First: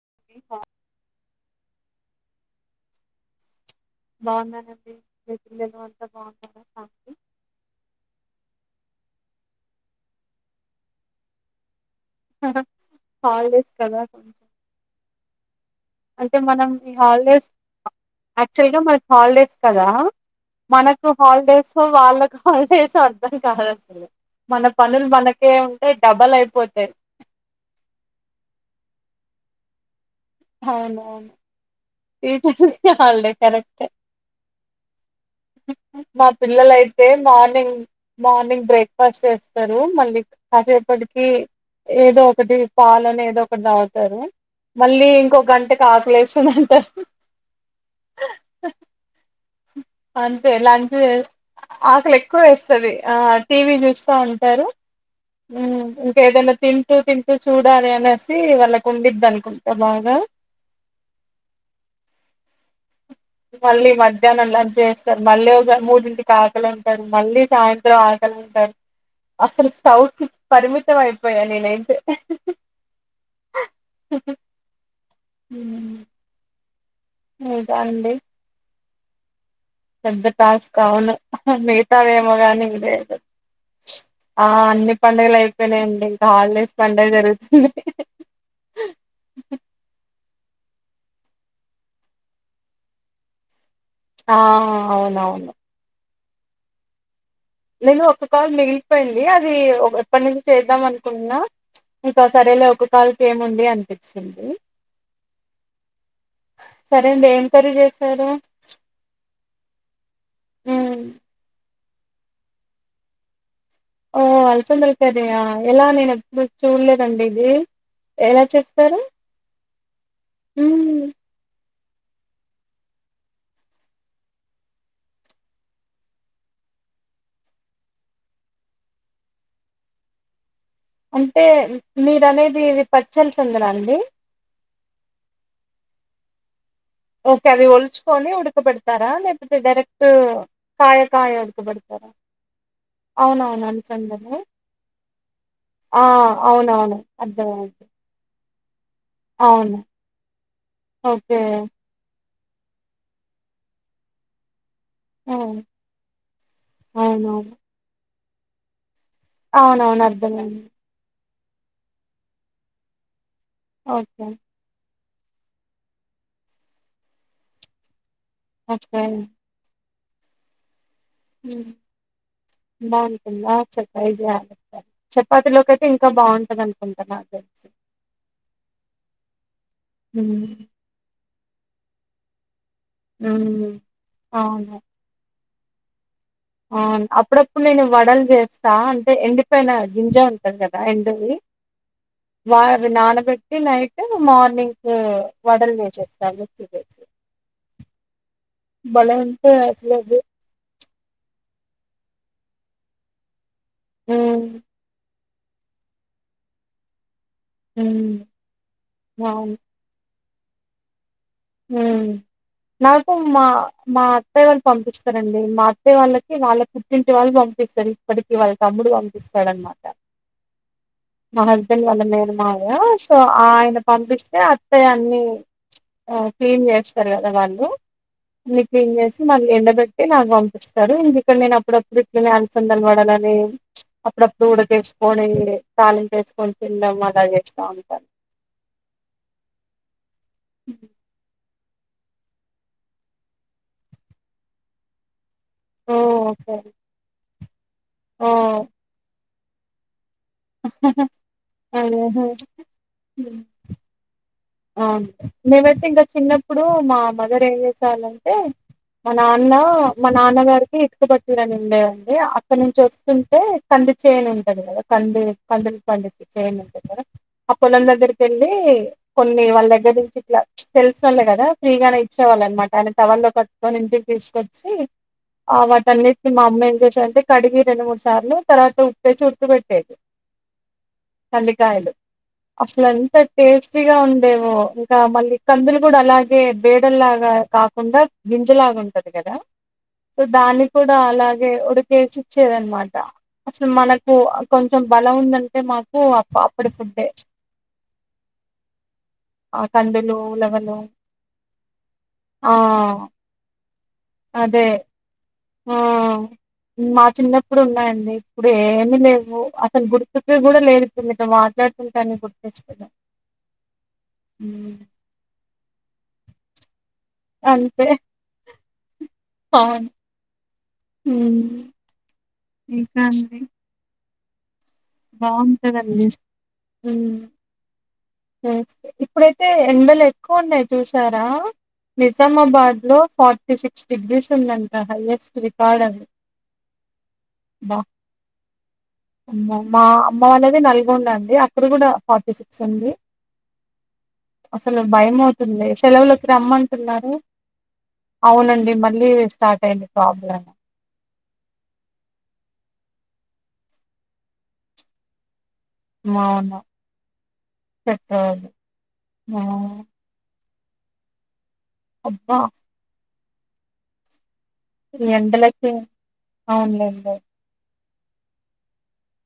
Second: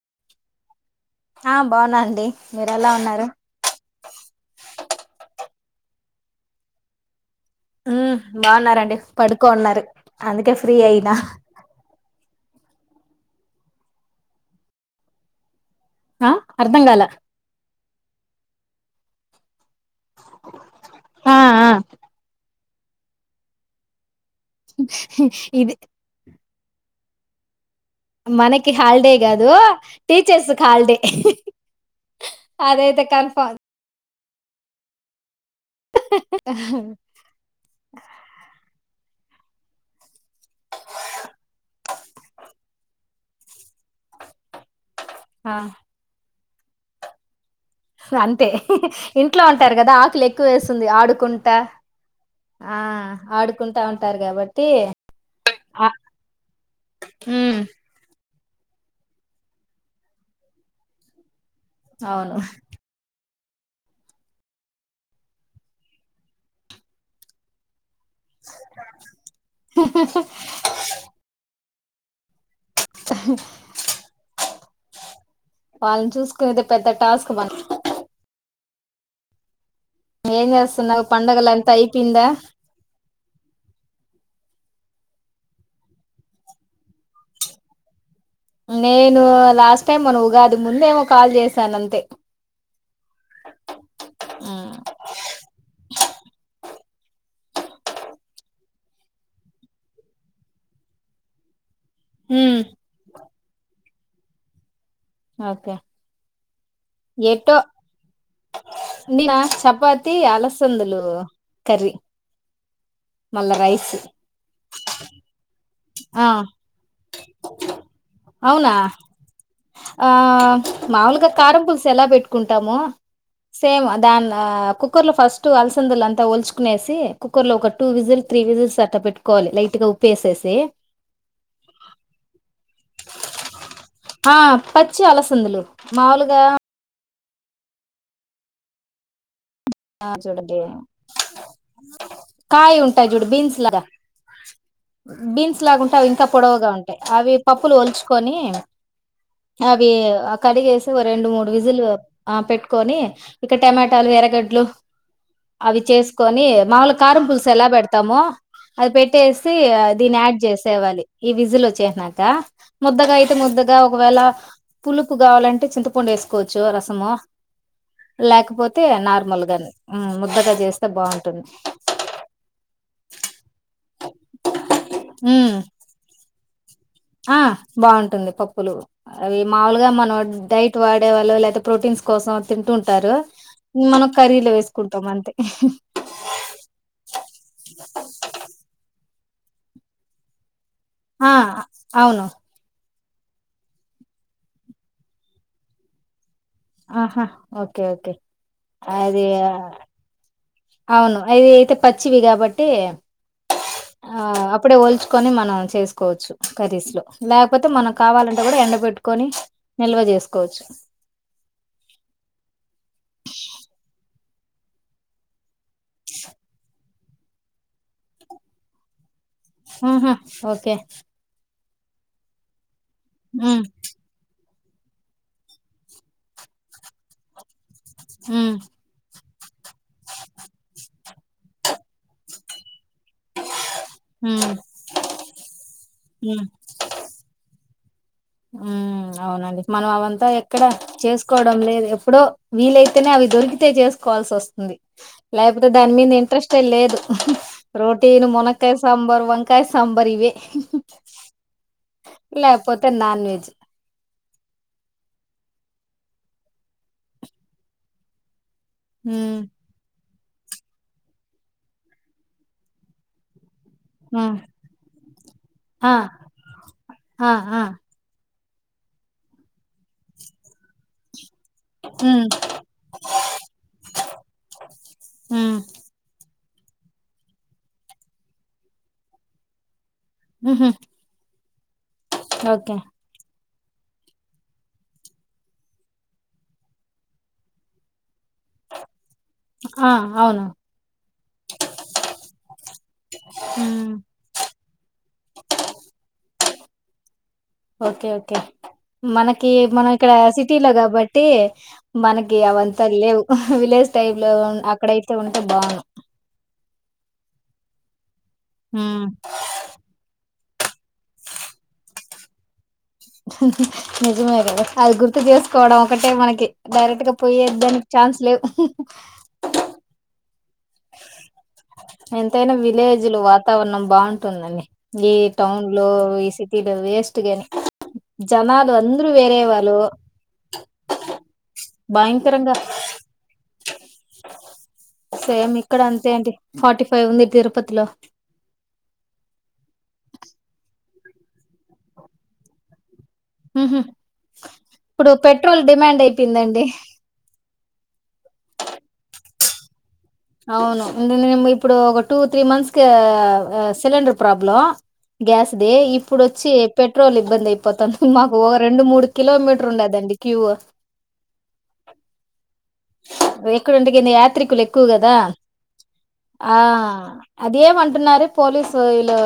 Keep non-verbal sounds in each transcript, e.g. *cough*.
*unintelligible* ఆ బాగున్నానండి మీరు ఎలా ఉన్నారు బాగున్నానండి మీ పిల్లలు అంతా బాగున్నారా అండీ ఉమ్మ్ బాగున్నారండి పడుకోఉన్నారు అందుకే ఫ్రీ అయినా హు హు హాలిడేస్ కదా కొం ఆ అంటే మనం అర్ధం ఈ కాల హాలిడేస్ యాక్చువల్ గా మనక్ హాలిడేస్ కదా మనకు ఆ ఆ హాలిడేస్ వాళ్ళ స అధానికి కాాలస్తు మన పనులు మనకే ఇది ఉంటే డబల్ అయిపోతు స మనకి హాల్డే గ అదు టీచర్స్ కాాలడే అవునవును. టీచర్స్‌కి అదేతే హాలిడే కన్ఫార్మ్ ఆ మా పిల్లలయితే మార్నింగ్ మార్నింగ్ బ్రేక్ఫాస్ట్ చేస్త ారు మళ్ళీ కాసేపటికి ఏదో ఒకటి పాాలని ఏదో ఒకటి తాగుతారు మళ్ళీ ఇంకొక ఆ గంటకి ఆకలేస్త సన్నాంత అంతే ఇంట్లో ఉంటారు కదా ఆకులు ఎక్కువ అంతే వేస్తుంది లంచ్ ఆడుకుంటా ఆకలి ఎక్కువ వేస్తుంది ఆ టీవ ఆడుకుంటా చూస్తా ఉంటారు కాబట్టి ఆ ఇంకేదైనా తింటూ తింటూ మ్మ్ చూడాలి అనే వ వాళ్ళ కు వంద్ద అనుకుంటా బాగా అవును మళ్ళీ మధ్యాహ్నం లంచ్ చేస్తారు మళ్ళీ ఒక మూడింటి కాకలు ఉంటారు మళ్ళీ సాయంత్రం ఆగలింటారు అసలు స్టౌ కి పరిమితం అయిపోయా నేను వాళ్ళని చూసుకునే పెద్ద టాస్క్ బ ఇంకా అండి పెబ్ద్ద టాస్క్ చేస్తున్నావు అవును పండుగలంతా నిగతా వయ అయిపోయిందా మగాని ఇది ఆ అన్ని పడుగలు అయిపోనాయండి ఇంకా హాలిడేస్ పడుగ జరుగుతుంది నేను లాస్ట్ టైం మన ఉగాది ముందేమో కాల్ చేసాను అంతే ఆ అవునవును నేను ఒక కాల్ మిగిలిపోయింది అది ఎప్పటి నుంచి చేద్దాం అనుకుంటున్నా ఇంకా సరేలే ఒక కాల్ క ఏముంది అనిపింది చ్చడి ఓకే అండి ఏం ఎటో కర్రీ చేశారు చపాతి అలసందలు కర్రీ మళ్ళ రైస్ ఓ అలసందల కర్రీయా ఎలా నేను ఆ ఎప్పుడు చూడలేదండి ఇది ఎలా అవునా చేస్తారు ఆ హ్మ్. మాముూలుగా కారంపులుస్ ఎలా పెట్టుకుంటాము సేమ్ దాని కుక్కర్ లో ఫస్ట్ అలసందులు అంతా వల్చుకునేసి కుక్కర్ లో ఒక టూ విజిల్ త్రీ విజిల్స్ అట్ట పెట్టుకోవాలి లైట్ గా ఉప్పేసేసి తే అంటే మీరు అనేది ఇది పచ్చి అలసందలా అండి మావులుగా ఓకే అవి ఒల్చుకొని ఉడకబెడతారా లేక ఆ చూడండి ఉడకబెడతారా? కాయ ఉంటాయి చూడు బీన్స్ అవునవును. లాగా, అలసందలు. బీన్స్ లాగా ఆ! ఉంటాయి ఇంకా పొడవుగా అవునవును. ఉంటాయి అవి పప్పులు అర్థమైంది. ఒల్చుకొని అవును. అవి ఆ కడిగేసి ఓ రెండు ఓకే. మూడు విజులు ఆ పెట్టుకొని ఇక టమాటాలు ఎరగడ్లు హ్మ్. అవి చేసుకొని మాముల్ కారం పులుసు అవునవును. ఎలా పెడతామొ అది పెట్ ట్టేసి అవునవును. దీని యాడ్ అర్థమైంది. చేసేవాలి ఈ విజుల్ వచ్చేసినాక ముద్దగా అయి ముద్దగా ఒకవేళ ఓకే. పులుపు కావాలంటే చింతపండు వేసుకోవచ్చు రసము లేకపోతే నార్మల్గాని హ్మ్ ముద్దగా చేస్ హుమ్ బాగుంటుందా చెప్రైస్ గ ట్రై చేయాలి ఉమ్ చపాతిలోకి అయితే ఇంకా బాగుంటది ఆ బాగుంటుంది పప్పులు అవి మావులుగా మనం హ్మ్. డైట్ వాడేవాళ్ళు లేతే ప్రోటీన్స్ కోసం తింటుంటారు హ్మ్. మనం కర్రీలో వేసుకుంటాం అంతే అవ్ను అప్పుడప్పుడు నేను వడలు చేస్తా అంటే ఎండి పైన గింజా ఉంటది గద్ ఐంటది ఆ అవును వాడ్ నాన పెట్టి నైట్ మార్నింగ్ వడలు చేసేస్తాము ఆహా ఒకే ఓకే ఓకే బలే అది ఉంటాయి అసలు అది అవును అది అయితే పచ్చివి కాబట్టి ఆ హ్మ్. అప్పుడు ఒల్చ కొని మనం చేసుకోవచ్చు కర్రీస్ లో లేగపోతే మనం హ్మ్. కావాలంటే కూడా ఎండ పెట్టుకని అవును. నిల్వ చేసు కోచ్ హ్మ్ నాకు మా మా అత్తయ్య వాళ్ళు పంపిస్తారండి మా అత్తేయ వాళ్ళకి వాళ్ళకు ఇంచి వాళ్ళు పంపిస్తారు ఇప్పటిక వాళ్ళ తమ్ముడు వాళ్ళు పిస్తాడన్నమాట ఆహా ఓకే మన నేను వాళ్ళ మేరు మాయా సో ఉమ్ ఆయన పంపిస్తే ఆ తె అన్నీ ఆ క్లీన్ చేస్తారు కదా వాళ్ళు ఉమ్ అన్ని క్లీన్ చేసి మళ్ళీ ఎండబెట్టి నాకు పంపిస్తారు ఇంగ ఇక్కడ నేను అప్పుడప్పుడు ఇట్లనే అలచందలు వడాలని అప్పుడప్పుడు ఉమ్ ఉడకేసుకొని తాలింపు వేసుకొని తినం అలా చేస్తాము మ్మ్ అవునండి మనం అవంత ఏ ఎక్కడ చేసుకోవడం డం లేదు ఎప్పుడో వీలైతేనే అవి దొరికితే చేసుకోవాల్సి వస్తుంది లేకపోతే దాని ఓ మీద ఓకే ఇంట్రెస్టే లేదు రోటీని ఓ మునక్కయ సాంబార్ వంకా కా సంబార్ ఇవే లేకపోతే *unintelligible* నాన్ వెజ్ అ మేమైతే ఇంకా చిన్నప్పుడు మా మదర్ ఏం చేసేవాల్లంటే మా నాన్న మా నాన్నగారికి ఇటుకబట్టిరని ఉండే అండి అక్కడి నుంచి వస్తుంటే కంది ఆ చేను ఉంటది కదా కంది కందులు ఆ పండి చేయని ఉంటంది కదా ఆ పొలం దగ్గరి పిండి కొన్ని వాళ్ళ దగ్గర నుంచి ఇట్లా ప్చ్ తెల్సినోలే కదా ద ఫ్రీగానే ఉమ్ ఇచ్చేవాల్ అన్మాట ఆయన టవలో కట్టుకొని ఇంటికి తీసుకొచ్చి ఉమ్ ఆ వాటన్నింట్ మా అమ్మా ఏం చేసేదంటే కడిగి రెండు మూడు సార్లు తర్వాత ఉప్పేసి ఉడ్కపెట్టేది. హ్మ్ హ్మ్ కందికాయలు అట్లాంత ఫేస్ ిగా ఉండేవో ఇంకా మళ్ళీ కందులు కూడా అలాగే బేడల్లాగా కాకుండా గింజలాగా ఉంటది కదా ఆ సో అవును దాన్ని కూడా అలాగే ఒకడికేసి ఇచ్చేది అనమాట అసలు ఉమ్ మనకు కొంచెం బలం ఉందంటే మాకు అప్పుడు ఫుడ్డే ఓకే ఓకే మనకి ఆ మనం ఇక్కడ కందులు, సిటీలో ఉలవలు కాబట్టి మనకి ఆ! అవంతా లేవు విలేజ్ టైబ్ లో అదే. అక్కడ అయితే ఉ ఆ! భాగం మా చిన్నప్పుడు ఉన్నాయండి ఇప్పుడు ఉమ్ ఎమ్మెల్యే అతను గుర్తు ఇ కూడా లేరుతుంది మాట్లాడతులు కానీ గుర్తిస్తుంది నిజమే కదా అది గుర్తు చేసుకోవడం ఒకటే మనకి డైరెక్ట్ గా కొ ఎద్దనికి చాన్స్ లేవు అవు హ ఎంతైనా విలేజ్లు వాతావరణం బాగుంటుంది పందండి బాగుంటదండిే వేస్ట్ గాని జనాలు అందరూ వేరే ఇప్పుడైతే వాళ్ళు ఎండలు ఎక్కువ ఉన్నాయి చూసారా భయంకరంగా నిజామాబాద్ లో ఫార్టీ సిక్స్ డిగ్రీస్ ఉందండి సేమ్ ఇక్కడ అంతేంటి ఫార్టీ ఫైవ్ ఉంది బా తిరుపతిలో అమ్మ మా అమ్మ అనేది నల్గొండ అండి అక్కడ కూడా ఫార్టీ సిక్స్ ఉంది అసలు ఇప్పుడు భయం పెట్రోల్ అవుతుంది డిమాండ్ సెలవులకి అయిపోయిందండి రమ్మంటున్నారు అవునండి మళ్ళీ స్టార్ట్ అయింది ప్రాబ్లం అవును ఎందుేే ఇప్పుడు ఒక two three months cinder problem గస్ దే ఇప్పుడు వచ్చి అవును పెట్రోల్ ఇబ్బంది అయిపోతుంది మాకు పెట్రోల్ ఒక రెండు మూడు ఆ! కిలోమీటర్ ఉండదండి క్యూ అబ్బా ఎక్కడంటడికిందియా ఎక్కువ ఈ కదా ఎండలకి ఆ అదే మంట అంటు పోలీసు వీళ్ళు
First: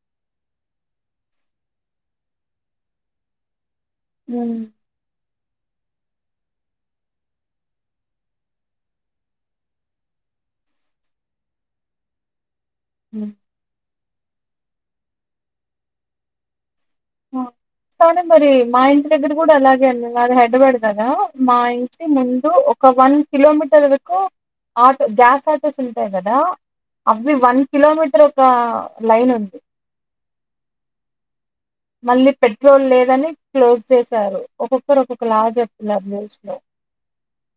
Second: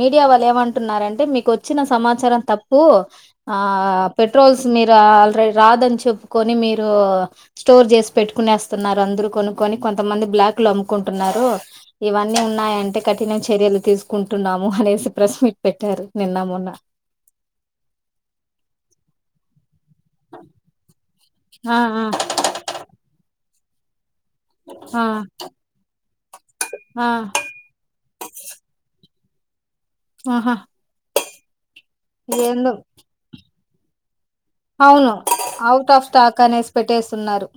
మీడియా వాళ్ళు ఏమంటున్నారంటే మీకు వచ్చిన సమాచారం తప్పు ఆ పెట్రోల్స్ అవునులేండి మీరు ఆల్రెడీ రాదని చెప్పుకొని మీరు స్టోర్ చేసి పెట్టుకునేస్తున్నారు అందరుూ కొనుక్కొని కొంతమంది బ్లాక్ లు అమ్ముకుంటున్నారు ఇవన్నీ న్నాయంటే కఠినం చర్యలు తీసుకు కుంటున్నాము అనేసి ప్రశ్నట్ పెట్టారు నిన్న మొన్న కానీ మరి మా ఇంటి దగ్గర కూడా అలాగే అ అది హెడ్బడదా మా ఆ ఆ ఇంచి ముందు ఒక వన్ కిలోోమీటర్ ఆ ఆటో గ్యాస్ ఆటోస్ ఉంటాయి కదా ఆ అవి వన్ కిలోమీటర్ ఒక లైన్ ఉంది ఆహా మళ్ళీ ఏందో పెట్రోల్ లేదని క్లోజ్ చేశారు ఒక్కొక్కరు అవును ఒక్కొక్క లా అవుట్ చెప్తునారు ఆఫ్ న్యూస్ స్టాక్ లో అనేసి పెట్టేస్తున్నారు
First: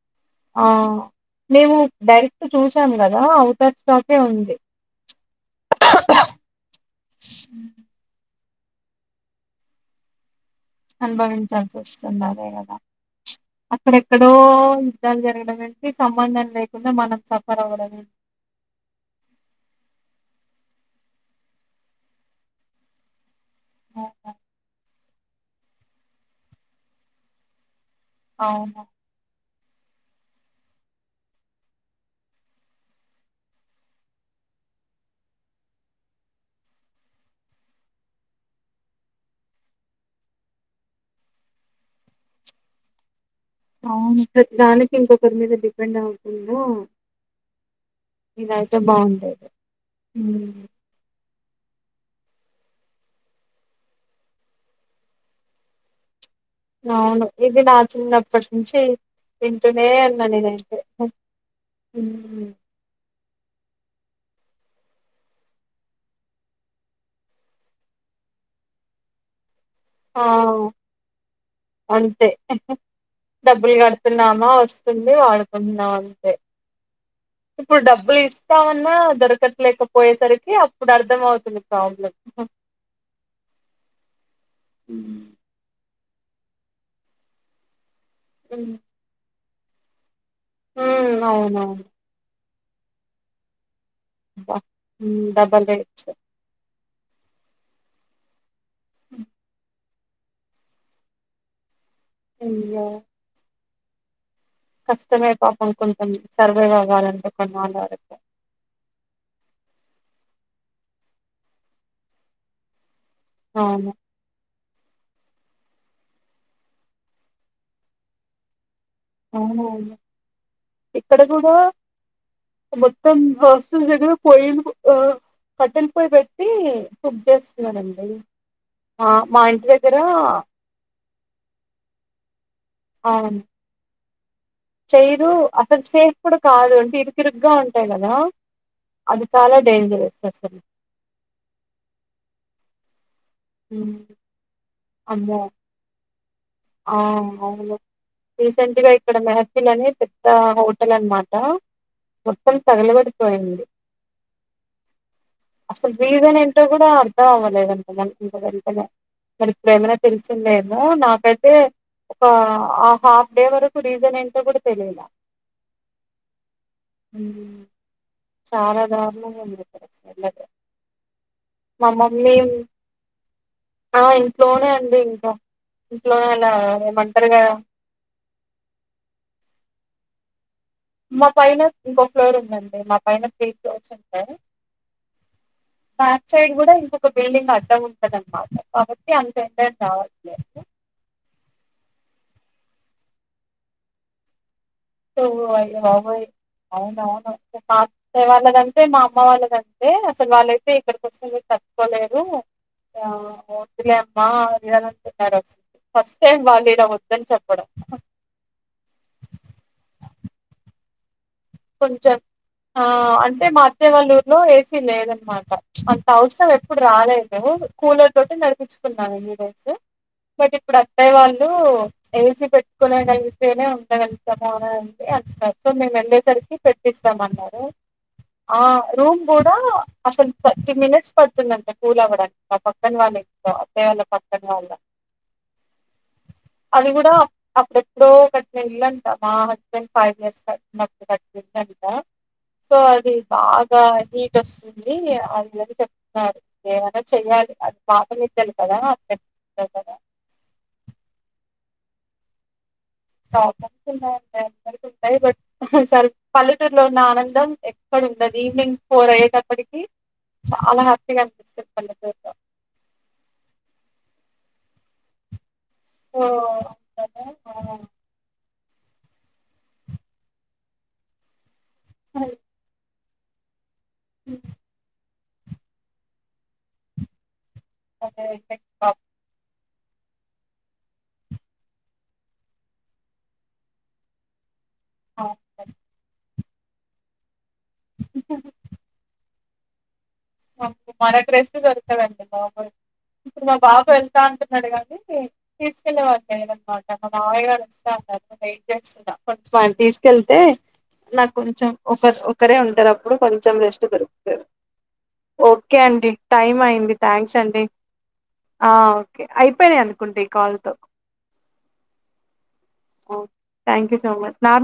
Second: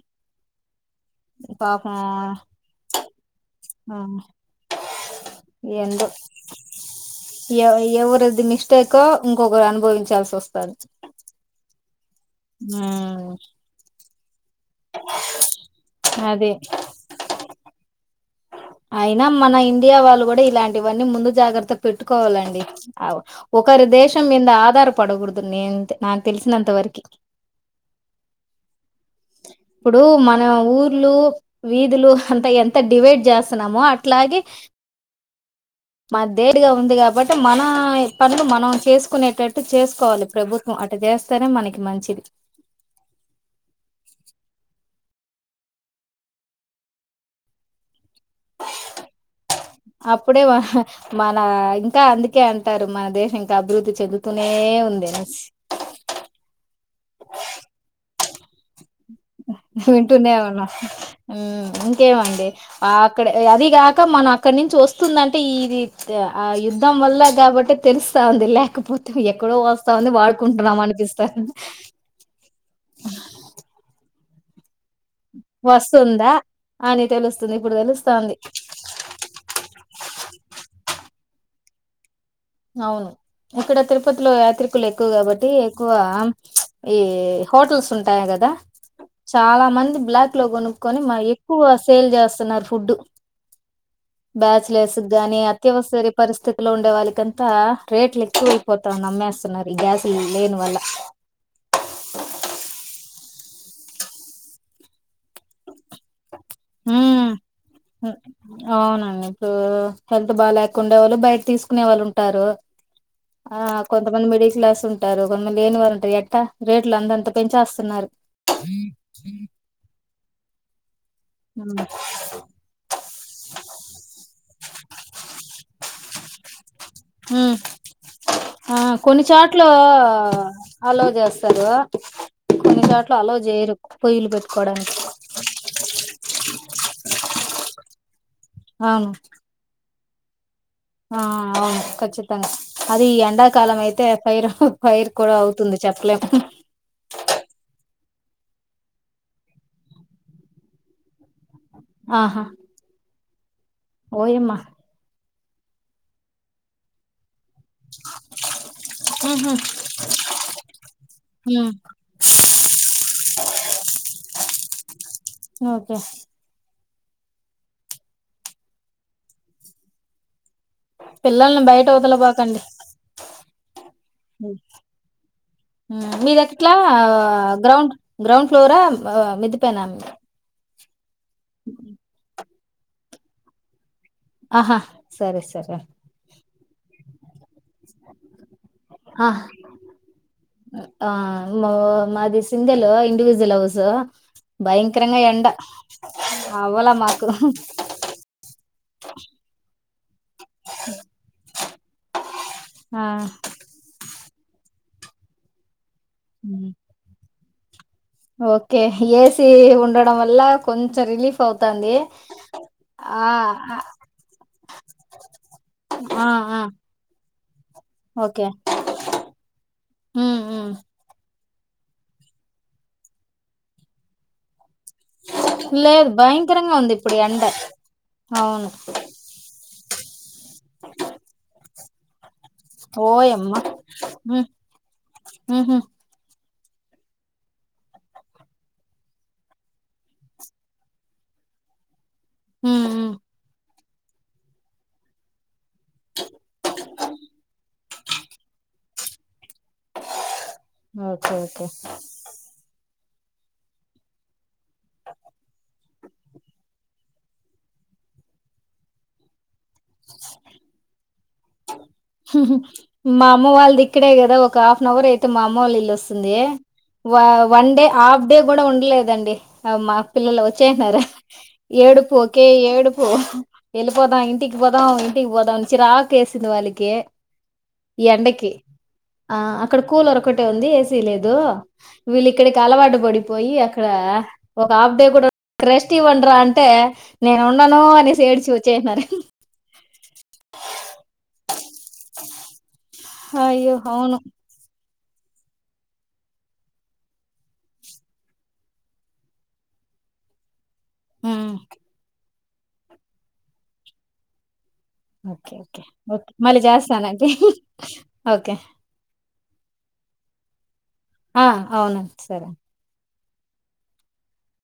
ఆ మేము పాపం డైరెక్ట్ చూసాం కదా ఔట్ ఆఫ్ ఆ స్టాకే ఉంది ఎందో ఎ *unintelligible* ఇంకొకరు అనుభవించాల్సి వస్ అనుభవించాల్సి వస్ అదే కదా ఉమ్ అక్కడెక్కడో యుద్ధాలు జరగడం ఏంటి సంబంధం అదే లేకుండా మనం సఫర్ అవ్వడం ఎ అయినా మన ఇండియా వాళ్ళు గుడా ఇలాంటివన్నీ ముందు జాగ్రత్త పెట్టుకోవాలండి ఒకరి ఏంటి దేశం మింద ఆధార్ పడకూడదు నే నాకు తెలిసిన అంత వరికి అవును ఇప్పుడు మన ఊర్లు వీధులు అంత ఎంత డివైడ్ చేస్ ము అట్లాగే మా దేడిగా ఉంది కాబట్టి మన పనులు మనం చేసుకునేటట్టు చేసుకోవాలి ప్రభుత్వం అటు చేస్తేనే మనకి మంచిది అవును ప్రతి దానికి ఇంకొకరి మీద డిపెండ్ అవుకుండా ఇదయితే బాగుండేది అప్పుడే మ మన ఇంకా అందుకే అంటారు మన దేశం ఇంకా అభివృద్ధి చెదువుతూనే ఉంది అ అవును ఇది నా చిన్నప్ప వింటునేవునాం నేనైతే ఇంకేమండి హ్మ్. ఆ అక్కడ అది కాక మనం అక్కడ నుంచి వస్తుందంటే ఇది ఆ యుద్ధం వల్ల కాబట్టి తెలుస్తాంది లేకపోతే ఎక్కడో వస్ వస్తా ఉంది ఆ వాడుకుంటున్నాం అనిపిస్తా అంతే డబ్బులు గ నాము వస్తుంది వాడుకుంటున్నాం అంతే వస్తుందా అని తెలుస్తుంది ఇప్పుడు డబ్బులు తెలుస్తాంది ఇస్తామన్నా దొరకట్లేకపోయేసరికి అప్పుడు అర్థం అవుతు ది ప్రాబ్లం అవును ఇక్కడ తిరుపతిలో యాత్రికులు ఎక్కువ ఉమ్ కాబట్టి ఎక్కువ చ్ ఈ హోటల్స్ ఉం టాయి కదా చాల మంది బ్లాక్ లో కొనుకొని ఎక్కువ అవునవును సేల్ చేస్తున్నారు. ఫుడ్ అబ్బా బ్యాచలర్స్ హ్మ్. గాని డబల్ రేట్స్ అత్యవసర పరిస్థితిలో ఉ వాలికన్ ఇంత రేట్ లు ఎక్కువై నమ్మేస్తున్నారు ఇ గ్యాస్ లేని వల్ల అయ్యో కష్టమే పాపం కొంటాం సర్వే అవ్వాలంటే ఉమ్ కొన్నాళ్ళు ఉమ్, ఆగాలి అవునండి ఇప్పుడు హెల్త్ బా లేకుండే వాళ్ళు బయట తీసుకునే వాళ్ళు ఉంటారు. ఆ అవును కొంతమంది మిడిల్ క్లాస్ ఉంటారు కొంతమంది లేనివారు ఉంటారు ఎట్ట. రేట్లు అందంత పెంచస్తున్నారు. అవునునవును ఇక్కడ కూడా ఉమ్ మొత్తం హాస్టల్ దగ్గర పోయ్యలు ఆ కట్టెలు పోయ్యి పెట్టు తే కుక్ ఉమ్. చేస్తున్నానండి. ఆ కొన్ని మా చోట్ల ఇంటి దగ్గర అలో చేస్తారు కొన్ని ఆ చోట్లు అలో చేయరు పొయిలు పెట్ చైరు అసక్సే ఇప్పుడు కాదు అంటే ఇరుకిరుగ్గా ఉంటాయి కదా. అవును అది చాలా డేంజరస్. సరి సరే ఆ అవును ఖచ్చితంగా అది అ ఎండాకాలం హ్మ్. అయితే ఫైరు హ హు ఫైర్ కూడా అమ్మో అవుతుంది. చె లెం ఆ అవును రీసెంట్ గా ఇక్కడ మెహఫల్ అనే పెద్ద హోటల్ అనమాట. ఆహా మొత్తం తగలబడి పోయింది ఓయమ్మా అసలు రీజన్ ఏంటో కూడా అర్థం అవ్వట్లే లేదంట ఇంక వెళ్కనే ఉహు మనకి ప్రేమనే తెలిసిందేమో నాకైతే ఉ అ ఒక హాఫ్ డే వరకు రీజన్ ఏంటో కూడా తెలిద ఓకే చారాధారుణ ఉ ఎ పిల్లల్ని బయట మా మమ్మీ వదలబాకండి ఆ ఇంట్లోనే అండి ఇంకా మీ అలా దగ్ట్లా ఏమంటారు కదా గ్రౌండ్ గ్రౌండ్ ఫ్లోరా మెదిపోనా అ మా పైన ఇంకో ఫ్లోర్ ఉందండి మా పైన త్రీ ఫ్లోర్స్ ఉ ఆహా సరే సరే బ్యాక్ సైడ్ కూడా ఇంక ఒక బిల్డింగ్ంది ఉంటదన్నమాట కాబట్టి ఆ అంత ఏంటం రావట్లేదు ఆ మాది సింగల్ ఇండివిజువల్ హౌస్ భయంకరంగా ఎండ బబ అవ్వలా మాకు అవునవును మా వాళ్ళదంటే మా అమ్మ వాళ్ళదంటే అసలు వాళ్ళైతే ఇక్కడికి వస్తే పలేరు ఆ వద్దులే మా ఇారు వస్తుంది ఫస్ట్ టైమ్ బ వాాలిరా మం చప్ప పడ ఓకే ఏసి ఉండడం వల్ల కొంచెం రిలీఫ్ అవుతాంది కొంచెం ఆ అంటే మా అత్తేవాల్లూరులో ఏసీ లేదనమాట అంత ఆ అవసరం ఆ ఎప్పుడు రాలేదు కూలర్ తోటి ఓకే నడిపించుకున్నాను మీడస్ ఉమ్ బట్ ఉమ్ ఇప్పుడు అత్తయ వాళ్ళు ఏసీ పెట్టుకునే అయితేనే ఉండగతాము అని అ అ సో మేము లేదు వెందే సరి భయంకరంగా ఉంది ఇప్పుడు ఎండ ట్టిస్తాన్నారు ఆ అవును రూమ్ కూడా అస ర్టీ మినిట్స్ పడుతుంది పూలవ పక్కన వాే ఓయమ్మా అప్పే వా పక్క ఉమ్ వాా ఉహు అది కూడా అప్పుడెప్పుడో కట్టిన ఇల్లంట మా హస్బెండ్ ఫైవ్ ఇయర్స్ కట్టిప్పుడు ఎసాలత ఉమ్ ఉమ్ సరే బా ఇ హీట్ వస్తుంది అ చెప్తున్నారు ఏమైనా చెయ్యాలి అది పాటలుద్దాల కదా చెద ఓకే ఓకే ప్రాబ్లమ్స్ ఉన్నాయ్ అక్కాయ్ *inaudible* పల్లెటూరులో ఉన్న ఆనందం ఎక్కడ ఉండది ఈవినింగ్ ఫోర్ అయ్యేటప్పటికి చాలా హ్యాపీగా అనిపిస్తది పల్లెటూరులో. మా అమ్మా వాల్దీ ఇక్కడే గ ఒక హాఫ్న్ అవర్ అయితే మా అమ్మోల్ ఇల్ సో, ఇల్లోస్తుంది అందుకనే వావ్ వన్ డే ఆఫ్డే కూడా ఉండలేదండి మా పిల్లలు వచ్చేస్త్నార్ ఏడుపు ఓకే ఏడుప్ ఓ వెళ్ళిపోదాం ఇంటిక్ రా ఇంటికి పోదాం చిరాకేసింది వాళ్ళకి ఈ అదే ఎండకి ఆ ఇక్కడ కూలర్ ఒకటే ఉంది. ఏసీలేదు, వీళ్ళ ఇక్కడికి అలవాటు పడిపోయి అక్కడ ఒక హాఫ్ డే కూడా ప్రాబ్లమ్. రెస్ట్ ఇవ్వండరా అం టే నే నేన్ ఉండను అనేసి ఏడ్చి వచ్చేస్నారు *unintelligible* మనకి రెస్ట్ దొరకదండి బాబోయ్. ఇప్పుడు మా అయ్యో బాబు అవును ఎల్తా అంటునాడ్ కద కాని తీసుకెళ్ళే వాళ్ళు లేరన్నమాట మా మామయ్య గారు వస్తా అన్నారు. వెయిట్ చేస్తున్న కొంచెం ఆయన తీసుకెళ్తే నాకు ఉమ్. కొంచెం ఒక ఒ క్కరే ఉంటరు అప్పుడు కొంచెం రెస్ట్ దొరుక్తారు ఓకే ఓకే ఓకే మళ్ళీ చేస్తానండి థ్యాంక్స్ ఓకే అయిపోయినాయ్ అనుకుంటా ఈ కాల్ తో ఆ అవును సరే ఓ థ్యాంక్యూ సో మచ్ నాక్